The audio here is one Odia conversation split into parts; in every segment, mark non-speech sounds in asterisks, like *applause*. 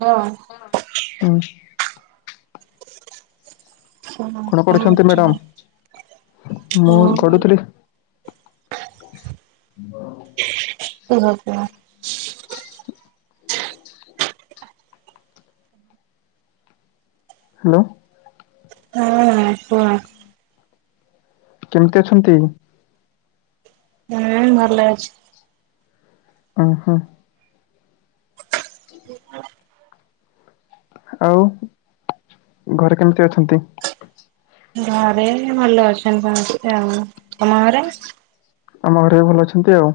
ହଁ ହଁ କଣ ଭଲ କରୁଛନ୍ତି ଅଛି। ମ୍ୟାଡାମ୍? ମୁଁ ଗଡ଼ୁଥିଲି। *inaudible* *inaudible* ହାଲୋ ହଁ କୁହ କେମିତି ଅଛନ୍ତି? ହୁଁ ଭଲ ଅଛି। ଓ ହୋ। *inaudible* ଆଉ ଘରେ କେମିତି ଅଛନ୍ତି? ଘରେ ଭଲ ଅଛନ୍ତି କଣ ଆଉ ତମ ଘରେ? ଆମ ଘରେ ବି ଭଲ ଅଛନ୍ତି ଆଉ।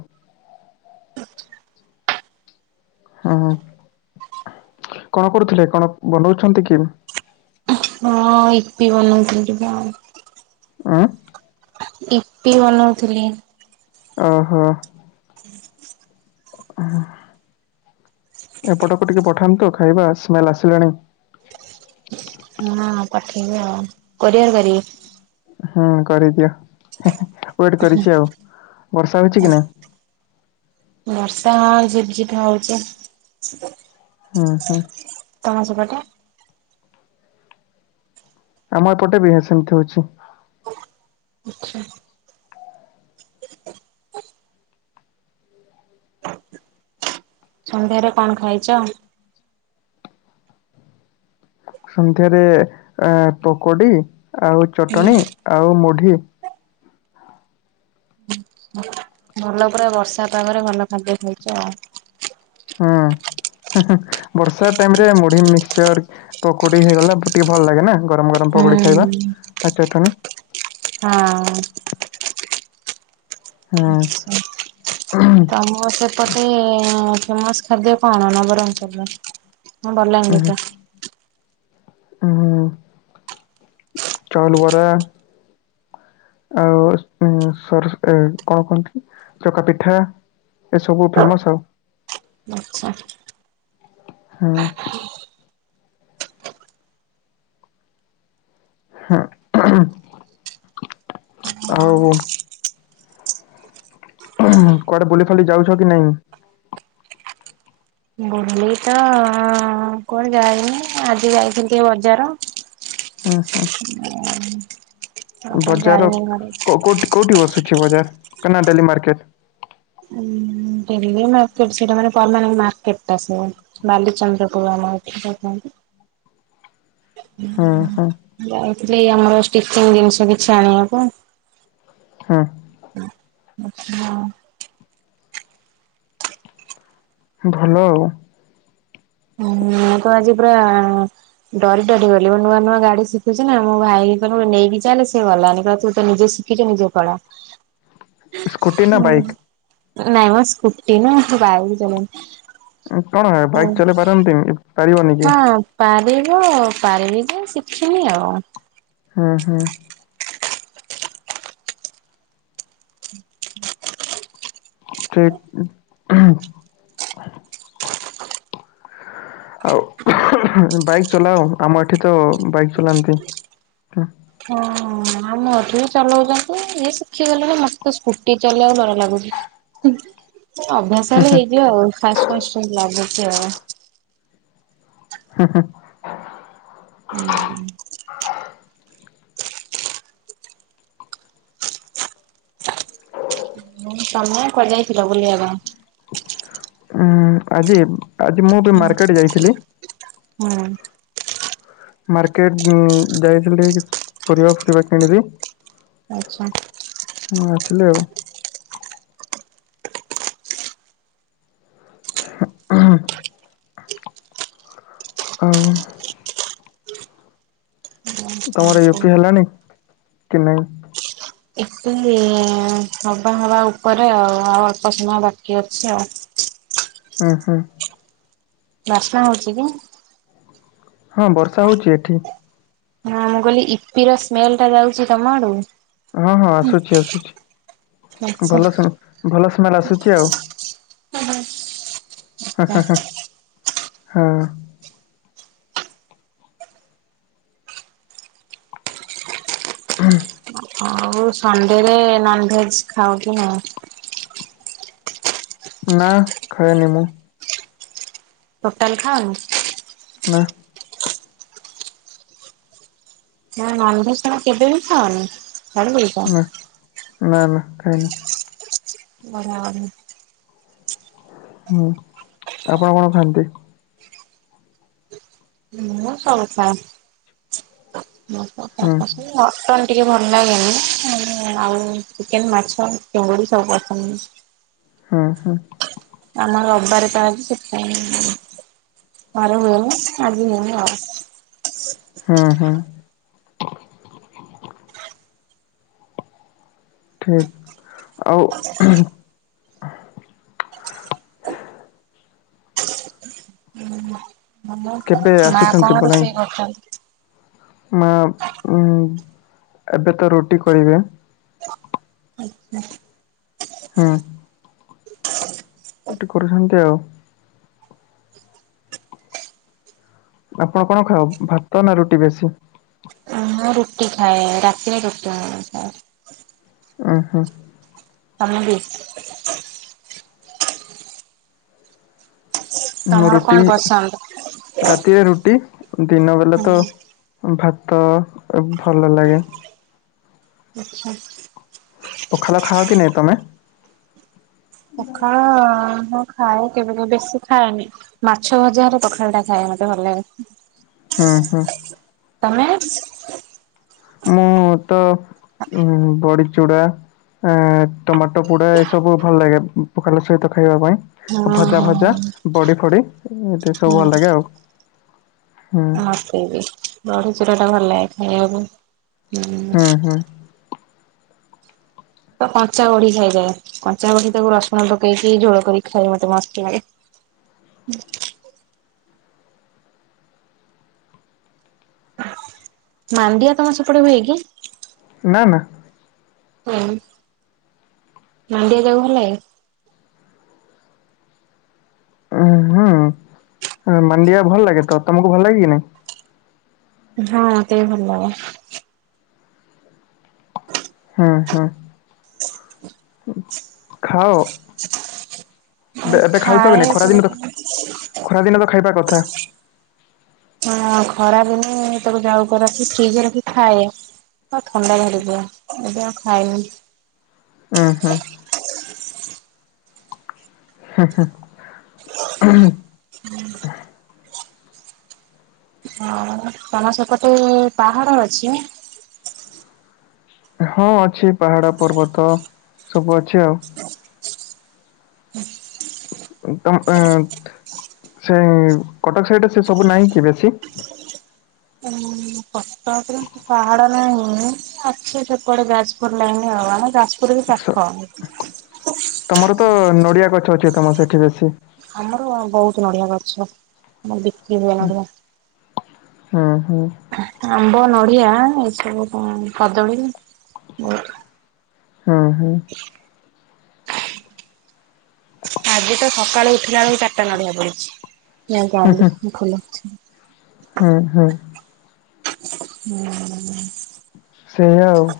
*unintelligible* ହଁ କଣ କରୁଥିଲେ କଣ ବନଉଛନ୍ତି କି? ହଁ ଇପି ବନଉ ଥିଲି ତ ଆଉ ଆଁ। ଇପି ବନଉଥିଲି। ଓ ହୋ *inaudible* ଏପଟକୁ ଟିକେ ପଠାନ୍ତୁ ଖାଇବା ସ୍ମେଲ ଆସିଲାଣି। ହଁ ପଠେଇବି ଆଉ କରିଅର୍ କରିବି। ହୁଁ କରିଦିଅ ୱେଟ୍ କରିଛି ଆଉ ବର୍ଷା ହଉଛି କି ନାଇଁ। ବର୍ଷା ଆ ଝିପ୍ ଝିପ୍ ହଉଚି। ହୁଁ ହୁଁ। ତମ ସେପଟେ ଆମ ଏପଟେ ବି ସେମିତି ହଉଛି। ଆଚ୍ଛା। ସନ୍ଧ୍ୟାରେ କଣ ଖାଇଛ? ସନ୍ଧ୍ୟାରେ ପକୋଡ଼ି ଆଉ ଚଟଣି ଆଉ ମୁଢ଼ି। ଭଲ ପୁରା ବର୍ଷା ପାାଗରେ ଭଲ ଖାଦ୍ୟ ଖାଇଛ ଆଉ। ହଁ। ବର୍ଷା ଟାଇମ ରେ ମୁଢି ମିକ୍ସଚର ପକୋଡି ହେଇଗଲା ଟିକେ ଭଲ ଲାଗେ ନା ଗରମ୍ ଗରମ। ଆରମ ପକଡ଼ି ଖାଇବା ହୁଁ ଆଉ ଚଟଣି। ଆଁଉଁ ହୁଁ *unintelligible* ତମର ସେପଟେ ଫେମସ୍ ଖାଦ୍ୟ କଣ ନବରଙ୍ଗପୁରରେ। ହଁ ବଲଙ୍ଗୀଧ ଓ ଚାଉଲ୍ ବରା ଆଉ ଉ ସର କଣ କୁହନ୍ତି ଚକା ପିଠା ଏ ସବୁ ଫେମସ *inaudible* ହଁ। ହଁ। ଆଉ କୁଆଡେ ବୁଲି ଫାଲି ଯାଉଛ କି ନାଇଁ? ବୁଲି ତ କୁଆଡେ ଯାାଇନି ଆଜି ଯାଇଥିଲି ଟିକେ ବଜାର। ଆଉ ହୁଁ କକୁଆଡେ ଯାଇନି ଘରେ। କଉଠି ବସୁଛି ବଜାର *unintelligible* ଡେଲି ମାର୍କେଟ। ଡେଲି ମାର୍କେଟ ସେଇଟା ମାନେ ପରମାନେଟ୍ ମାର୍କେଟ ଟା ସେ। ବାଲିଚନ୍ଦ୍ର ପୁର ଆମଠ ହଁ ହଁ। ଯାଇଥିଲି ଆମର ଷ୍ଟିଚିଙ୍ଗ ଜିନିଷ କିଛି ଆଣିବାକୁ। ହଁ। ଆଛା। ଭଲ ଆଉ। ହୁଁ ମୁଁ ତ ଆଜି ପୁରା ଡରି ଡରି ଗଲି ମୁଁ ନୂଆ ନୂଆ ଗାଡି ଶିଖୁଛିି ନା ମୋ ଭାଇ *unintelligible* ନେଇକି ଚାଲେ ସେ ଗଲାନି କହିଲା ତୁ ତ ନିଜେ ଶିଖ ଖିଜୁ ନିଜେ ପଳା ସ୍କୁଟି ନା ହଁ ବାଇକ୍? ନାଇଁ ମୋ ସ୍କୁଟି ନା ମୁଁ ବାଇକ ଚଲାଏନି। କଣ ହେ ବାଇକ ଚଲେଇ ପାରନ୍ତି ପାରିବନି କି? ହଁ ପାରିବ ପାରିବି ଯେ ଶିଖିନି ଆଉ। ହଁ ହଁ। ହଁ। *inaudible* ଆଉ ବାଇକ୍ ଚଲାଅ ଆମ ଏଠି ତ ବାଇକ୍ ଚଲାନ୍ତି। ହଁ ଆମ ଏଠି ବି ଚଲଉଛନ୍ତି ଯିଏ ଶିଖିଗଲେଣି ମତେ ସ୍କୁଟି ଚଲେଇବାକୁ ଡର ଲାଗୁଛି। ଅଭ୍ୟାସ ହେଲେ ହେଇଯିବ ଆଉ ଫାଷ୍ଟ ଫାଷ୍ଟ ଲାଗୁଚି ଆଉ। *inaudible* *inaudible* ତମେ କୁଆଡେ ଯାଇଥିଲ ବୁଲିବା ପାଇଁ? ଉଁ ଆଜି ଆଜି ମୁଁ ବି ହୁଁ ମାର୍କେଟ ଯାଇଥିଲି। ହୁଁ। ମାର୍କେଟ ଉଁ ଯାଇଥିଲି ପରିବା ଫୁରିବା କିଣିଲି। ଆଛା। ହଁ ଆସିଲି ଆଉ। *inaudible* ଆଉ। ତମର ଏପି ହେଲାନି କି ନାଇଁ? ଇପି ହବା ହବା ଉପରେ ଆଉ ଆଉ ଅଳ୍ପ ସମୟ ବାକି ଅଛି ଆଉ। ହୁଁ ହୁଁ। ବାସ୍ନା ହଉଛି କି? ହଁ ବର୍ଷା ହଉଛି ଏଠି। ହଁ ମୁଁ କହିଲି ଇପିର ସ୍ମେଲ ଟା ଯାଉଛି ତମ ଆଡୁ। ହଁ ହଁ ଆସୁଛି ଆସୁଛି ଆଛା। ଭଲ ସେ ଭଲ ସ୍ମେଲ ଆସୁଛି ଆଉ। *inaudible* ହଁ। *inaudible* ଆଉ ସଣ୍ଡେରେ ନନଭେଜ୍ ଖାଅ କି ନାଇ? ନା ଖାଏନି ମୁଁ। ଟୋଟାଲ ଖାଅନି। ନା। ନନଭେଜ୍ ତମେ କେବେ ବି ଖାଅନି ଛାଡିଦେଇଛ। ନା ନା ନା ଖାଏନି। ବଢିଆ ହୁଁ ଆପଣ କଣ ଖାଆନ୍ତି? ମୁଁ ସବୁ ଖାଏ *unintelligible* ହୁଁ ମଟନ ଟିକେ ଭଲ ଲାଗେନି ଆଉ ଚିକେନ, ମାଛ, ଚିଙ୍ଗୁଡ଼ି ସବୁ ପସନ୍ଦ। ହଁ ହଁ। ଆମ ରବିବାର ତ ଆଜି ସେଥିପାଇଁ ଘର ହୁଏନି ଆଜି ହେଇନି ଆଉ। ହଁ ହଁ। ଠିକ ଆଉ ହୁଁ ହୁଁ କେବେ ମା ଆସୁଛନ୍ତି କଣ ରୋଷେଇ ବଲାଙ୍ଗୀ କରିଛନ୍ତି? ମା ଉଁ ଏବେ ତ ରୁଟି କରିବେ। ଆଚ୍ଛା। ହଁ। ରୁଟି କରୁଛନ୍ତି ଆଉ ଆପଣ କଣ ଖାଅ ଭାତ ନା ରୁଟି ବେଶୀ? ମୁଁ ରୁଟି ଖାଏ ରାତିରେ ରୁଟି ମୋର ଖାଏ। ଓହୋ। ତମେବି ମୁଁ ତମର କଣ ରୁଟି ପସନ୍ଦ? ରାତିରେ ରୁଟି ଦିନ ବେଲ ତ ହୁଁ ଭାତ ଅଭଲ ଲାଗେ। ଆଚ୍ଛା। ପଖାଳ ଖାଅ କି ନାହିଁ ତମେ? ପଖାଳ ହଁ ଖାଏ କେବେ କେବେ ବେଶି ଖାଏନି। ମାଛ ଭଜା ହେଲେ ପଖାଳଟା ଖାଏ ମତେ ଭଲ ଲାଗେ। ହଁ ହଁ। ତମେ? ମୁଁ ତ ଉ ବଡିଚୁଡା। ଏ ଟମାଟୋ ପୋଡ଼ା ଏ ସବୁ ଭଲ ଲାଗେ ପଖାଲ ସହିତ ଖାଇବା ହଁ ପାଇଁ। ଭଜା ହଁ। ଫଜା ବଡି ଫଡି ଏଠି ସବୁ ହୁଁ ଭଲ ଲାଗେ ଆଉ ହୁଁ। ମୋତେ ବି ବଢିଚୂରାଟା ଭଲ ଲାଗେ ଖାଇବାକୁ ହୁଁ। ତ କଞ୍ଚା ବଢି ଖାଇଯାଏ କଞ୍ଚା ବଢିତାକୁ ରସୁଣ ପକେଇକି ଝୋଳ କରିକି ଖାଇବା ମତେ ମସ୍ତ ଲାଗେ। *inaudible* ମାଣ୍ଡିଆ ତମ ସେପଟେ ହୁଏ କି? ନା ନା। ହୁଁ ମାଣ୍ଡିଆ ଯାଉ ଭଲ ଲାଗେ। ଉଁ ହଁ ମାଣ୍ଡିଆ ଭଲ ଲାଗେ ତ ତମକୁ ଭଲ ଲାଗେ କି ନାଇଁ? ହଁ ମତେ ବି ଭଲ ଲାଗେ। ହଁ ହଁ। *inaudible* ଖାଅ। ଏବେ ଖାଉଛ ଖାଏ କି ନାଇ ଖରାଦିନ ତ ଖରାଦିନ ତ ଖାଇବା କଥା। ହଁ ଖରା ଦିନେ ତାକୁ ଯାଉ କରନ୍ତି ଫ୍ରିଜରେ ରଖି ଖାଏ। ହଁ ଥଣ୍ଡା ହେଲେ ତ ଏବେ ଆଉ ଖାଇନି। ହଁ ହଁ। ହଁ ହଁ। *inaudible* ହଁ ତମ ସେପଟେ ପାହାଡ ଅଛି? ହଁ ଅଛି ପାହାଡ ପର୍ବତ ସବୁ ଅଛି ଆଉ ତମ ସେ କଟକ ସାଇଡରେ ନାହିଁ କି ସେ ସବୁ ବେଶୀ? କଟକରେ ପାହାଡ ନାହିଁ ଅଛି ସେପଟେ ଯାଜପୁର ଲାଇନି ଆମେ ଯାଜ ପୁରକୁ ସ ପାଖ ତମର ତ ନଡିଆ ଗଛ ଅଛି ତମର ସେଠି ବେଶୀ। ଆମର ବହୁତ ନଡିଆ ଗଛ। ମୁଁ ବିକିବି ନଡ଼ିଆ। ହୁଁ ହୁଁ ଆମ୍ବ, ନଡ଼ିଆ ଏସବୁ କଣ କଦଳୀ ହଁ ହୁଁ। ଆଜି ତ ସକାଳୁ ଉଠିଲା ବେଳକୁ ଚାରିଟା ନଡିଆ ପଡିଛି ଯାଇକି ଆାଣିଲି। ହୁଁ ହୁଁ। *inaudible* ସେୟା ଆଉ।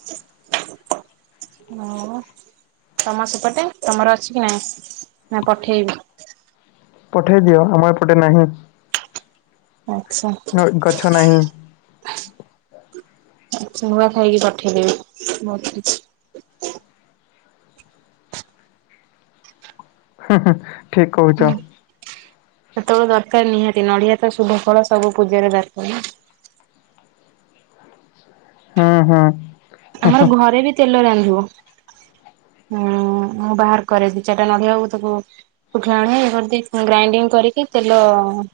*inaudible* ଆଉ ତମ ସେପଟେ ତମର ଅଛି କି ନାଇ? ନା ପଠେଇବି? ପଠାଇ ଦିଅ ଆମ ଏପଟେ ନାହିଁ। ଆଚ୍ଛା। ଗଛ ନାହିଁ। ନୂଆ ଖାଇକି ପଠେଇଦେବି ବହୁତ କିଛି। *inaudible* ସେତେବେଳେ ଦରକାର ନିହାତି ନଡ଼ିଆ ତ ଶୁଭ ଫଳ ସବୁ ପୂଜାରେ ଦରକାର ନା। ହଁ ହଁ। ଆମର ଘରେ ବି ତେଲ ରାନ୍ଧୁ। ହୁଁ ମୁଁ ବାହାର କରେ। ଦି ଚାରିଟା ନଡ଼ିଆ ଓ ତାକୁ ଶୁଖିଲା ନଡିଆ ଇଏ କରିଦେଇକି ଗ୍ରାଇଣ୍ଡିଙ୍ଗ କରିକି ତେଲ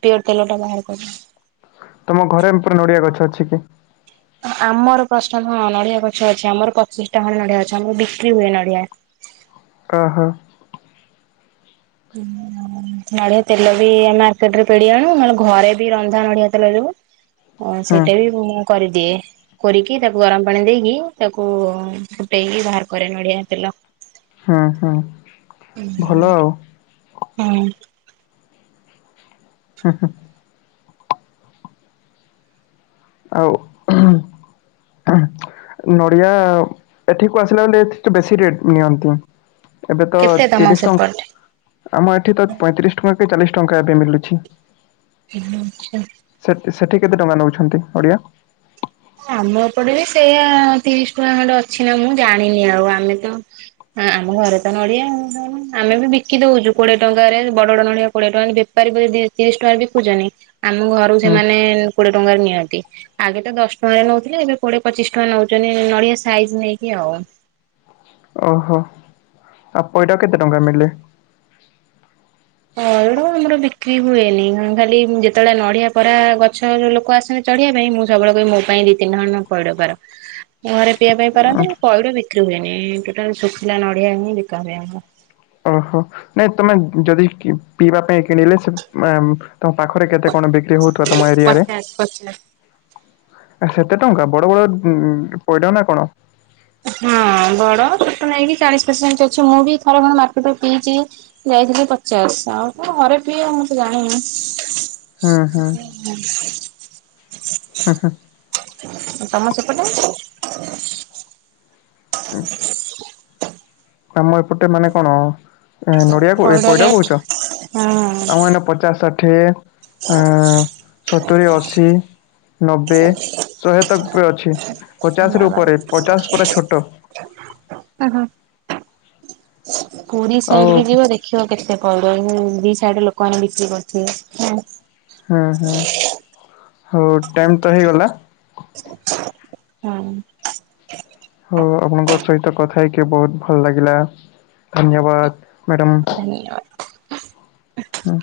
ପିଓର ତେଲ ଟା ବାହାର କରୁ। ତୁମ ଘରେ ପୁରା ନଡ଼ିଆ ଗଛ ଅଛି କି? ଆମର ପ୍ରଶ୍ନ ହଁ ନଡ଼ିଆ ଗଛ ଅଛି ଆମର ପଚିଶ ଟା ଖଣ୍ଡେ ନଡ଼ିଆ ଗଛ ଆମର ବିକ୍ରି ହୁଏ ନଡ଼ିଆ। ଓହୋଃ। *inaudible* ନଡ଼ିଆ ତେଲ ବି ମାର୍କେଟରୁ ପେଡ଼ି ଆଣୁ ନ ହେଲେ ଘରେ ବି ରନ୍ଧା ନଡ଼ିଆ ତେଲ। *unintelligible* ଓ ହୁଁ ସେଇଟା ବି ମୁଁ କରିଦିଏ। କରିକି ତାକୁ ଗରମ ପାଣି ଦେଇକି ତାକୁ ଫୁଟାଇକି ବାହାର କରେ ନଡ଼ିଆ ତେଲ। ଓହୋଃ। ହଁ। ହଁ ହଁ। ଆଉ ନଡ଼ିଆ ଏଠିକୁ ଆସିଲା ବେଳେ ଏଠି ବେଶୀ ରେଟ୍ ନିଅନ୍ତି। ଏବେ ତ କେତେ ତମ ତିରିଶ ଟଙ୍କା ସେପଟେ? ଆମ ଏଠି ତ ପଇଁତିରିଶ ଟଙ୍କା କି ଚାଳିଶ ଟଙ୍କା ଏବେ ମିଳୁଛି। ଆଚ୍ଛା। ସେ ସେଠି କେତେ ଟଙ୍କା ନେଉଛନ୍ତି ନଡ଼ିଆ? ଆମ ଏପଟେ ବି ସେଇୟା ତିରିଶ ଟଙ୍କା ଖଣ୍ଡେ ଅଛି ନା ମୁଁ ଜାଣିନି ଆଉ ଆମେ ତ ହଁ ଆମ ଘରେ ତ ନଡ଼ିଆ ଆମେ ବି ବିକି ଦଉଛୁ କୋଡ଼ିଏ ଟଙ୍କାରେ ବଡ଼ ବଡ଼ ନଡ଼ିଆ କୋଡିଏ ଟଙ୍କା *unintelligible* ତିରିଶ ଟଙ୍କାରେ ବି ବିକୁଛନ୍ତି। ଆମ ଘରକୁ ହୁଁ ସେମାନେ କୋଡ଼ିଏ ଟଙ୍କାରେ ନିଅନ୍ତି। ଆଗେ ତ ଦଶ ଟଙ୍କା ରେ ନେଉଥିଲେ ଏବେ କୋଡ଼ିଏ ପଚିଶି ଟଙ୍କା ନେଉଛନ୍ତି ନଡ଼ିଆ ସାଇଜ୍ ନେଇକି ଆଉ। ଓହୋଃ। ଆଉ ପଇଡ଼ କେତେ ଟଙ୍କା ନେଲେ? ପଇଡ଼ ଆମର ବିକ୍ରି ହୁଏନି ଖାଲି ଯେତେବେଳେ ନଡ଼ିଆ ପରା ଗଛ ଲୋକ ଆସନ୍ତି ଚଢ଼ିବା ପାଇଁ ମୁଁ ସବୁବେଳେ କହିବି ମୋ ପାଇଁ ଦି ତିନିଟା ଖଣ୍ଡେ ପଇଡ଼ ପାର। ଘରେ ପିଇବା ପାଇଁ ପାରନ୍ତି, ପଇଡ଼ ବିକ୍ରି ହୁଏନି ଟୋଟାଲ ଶୁଖିଲା ନଡ଼ିଆ ହିଁ ବିକା ହୁଏ ଆମର। ଓହୋଃ। ନାଇଁ ତମେ ଯଦି ପିଇବା ପାଇଁ କିଣିଲେ ସେ ତମ ପାଖରେ କେତେ କଣ ବିକ୍ରି ହଉଥିବା ତମ ଏରିଆରେ? ପଚାଶ ପଚାଶ। ସେତେ ଟଙ୍କା ବଡ଼ ବଡ଼ ପଇଡ଼ ନା କଣ? ହଁ ବଡ଼ ଛୋଟ ନେଇକି ଚାଳିଶ ପଚାଶ ଅଛି ମୁଁ ବି ଥରେ ଖଣ୍ଡେ ମାର୍କେଟରୁ ପିଇଛି। ଯାଇଥିଲି ପଚାଶ ଆଉ କଣ ଘରେ ପିଉ ମୁଁ ତ ଜାଣିନି। ହୁଁ ହୁଁ *unintelligible* ହଁ ହଁ। ତମ ସେପଟେ? ଆମ ଏପଟେ ମାନେ କଣ? ଏ ନଡିଆ କ ଏ ପଇଡ କହୁଚ ଆମ ହଁ ଏଇନେ ପଚାଶ ଷାଠିଏ ଅଁ ସତୁରି, ଅଶି, ନବେ, ଶହେ ତ ପୁଆ ଅଛି। ପଚାଶରୁ ବାବାରେ। ଉପରେ ପଚାଶ ପୁରା ଛୋଟ ଓହୋ ପୁରୀ ଆଉ ସାଇଡ୍ କି ଯିବ ଦେଖ ସ କେତେ କଲେଣି ଦି ସାଇଡରେ ଲୋକମାନେ ବିକ୍ରି କରୁଥିବେ ହୁଁ। ହଁ ହଁ ହଉ ଟାଇମ୍ ତ ହେଇଗଲା। ହଁ। ହଁ ଆପଣଙ୍କ ସହିତ କଥା ହେଇକି ବହୁତ ଭଲ ଲାଗିଲା ଧନ୍ୟବାଦ। ମ୍ୟାଡାମ ଧନ୍ୟବାଦ। ହଁ।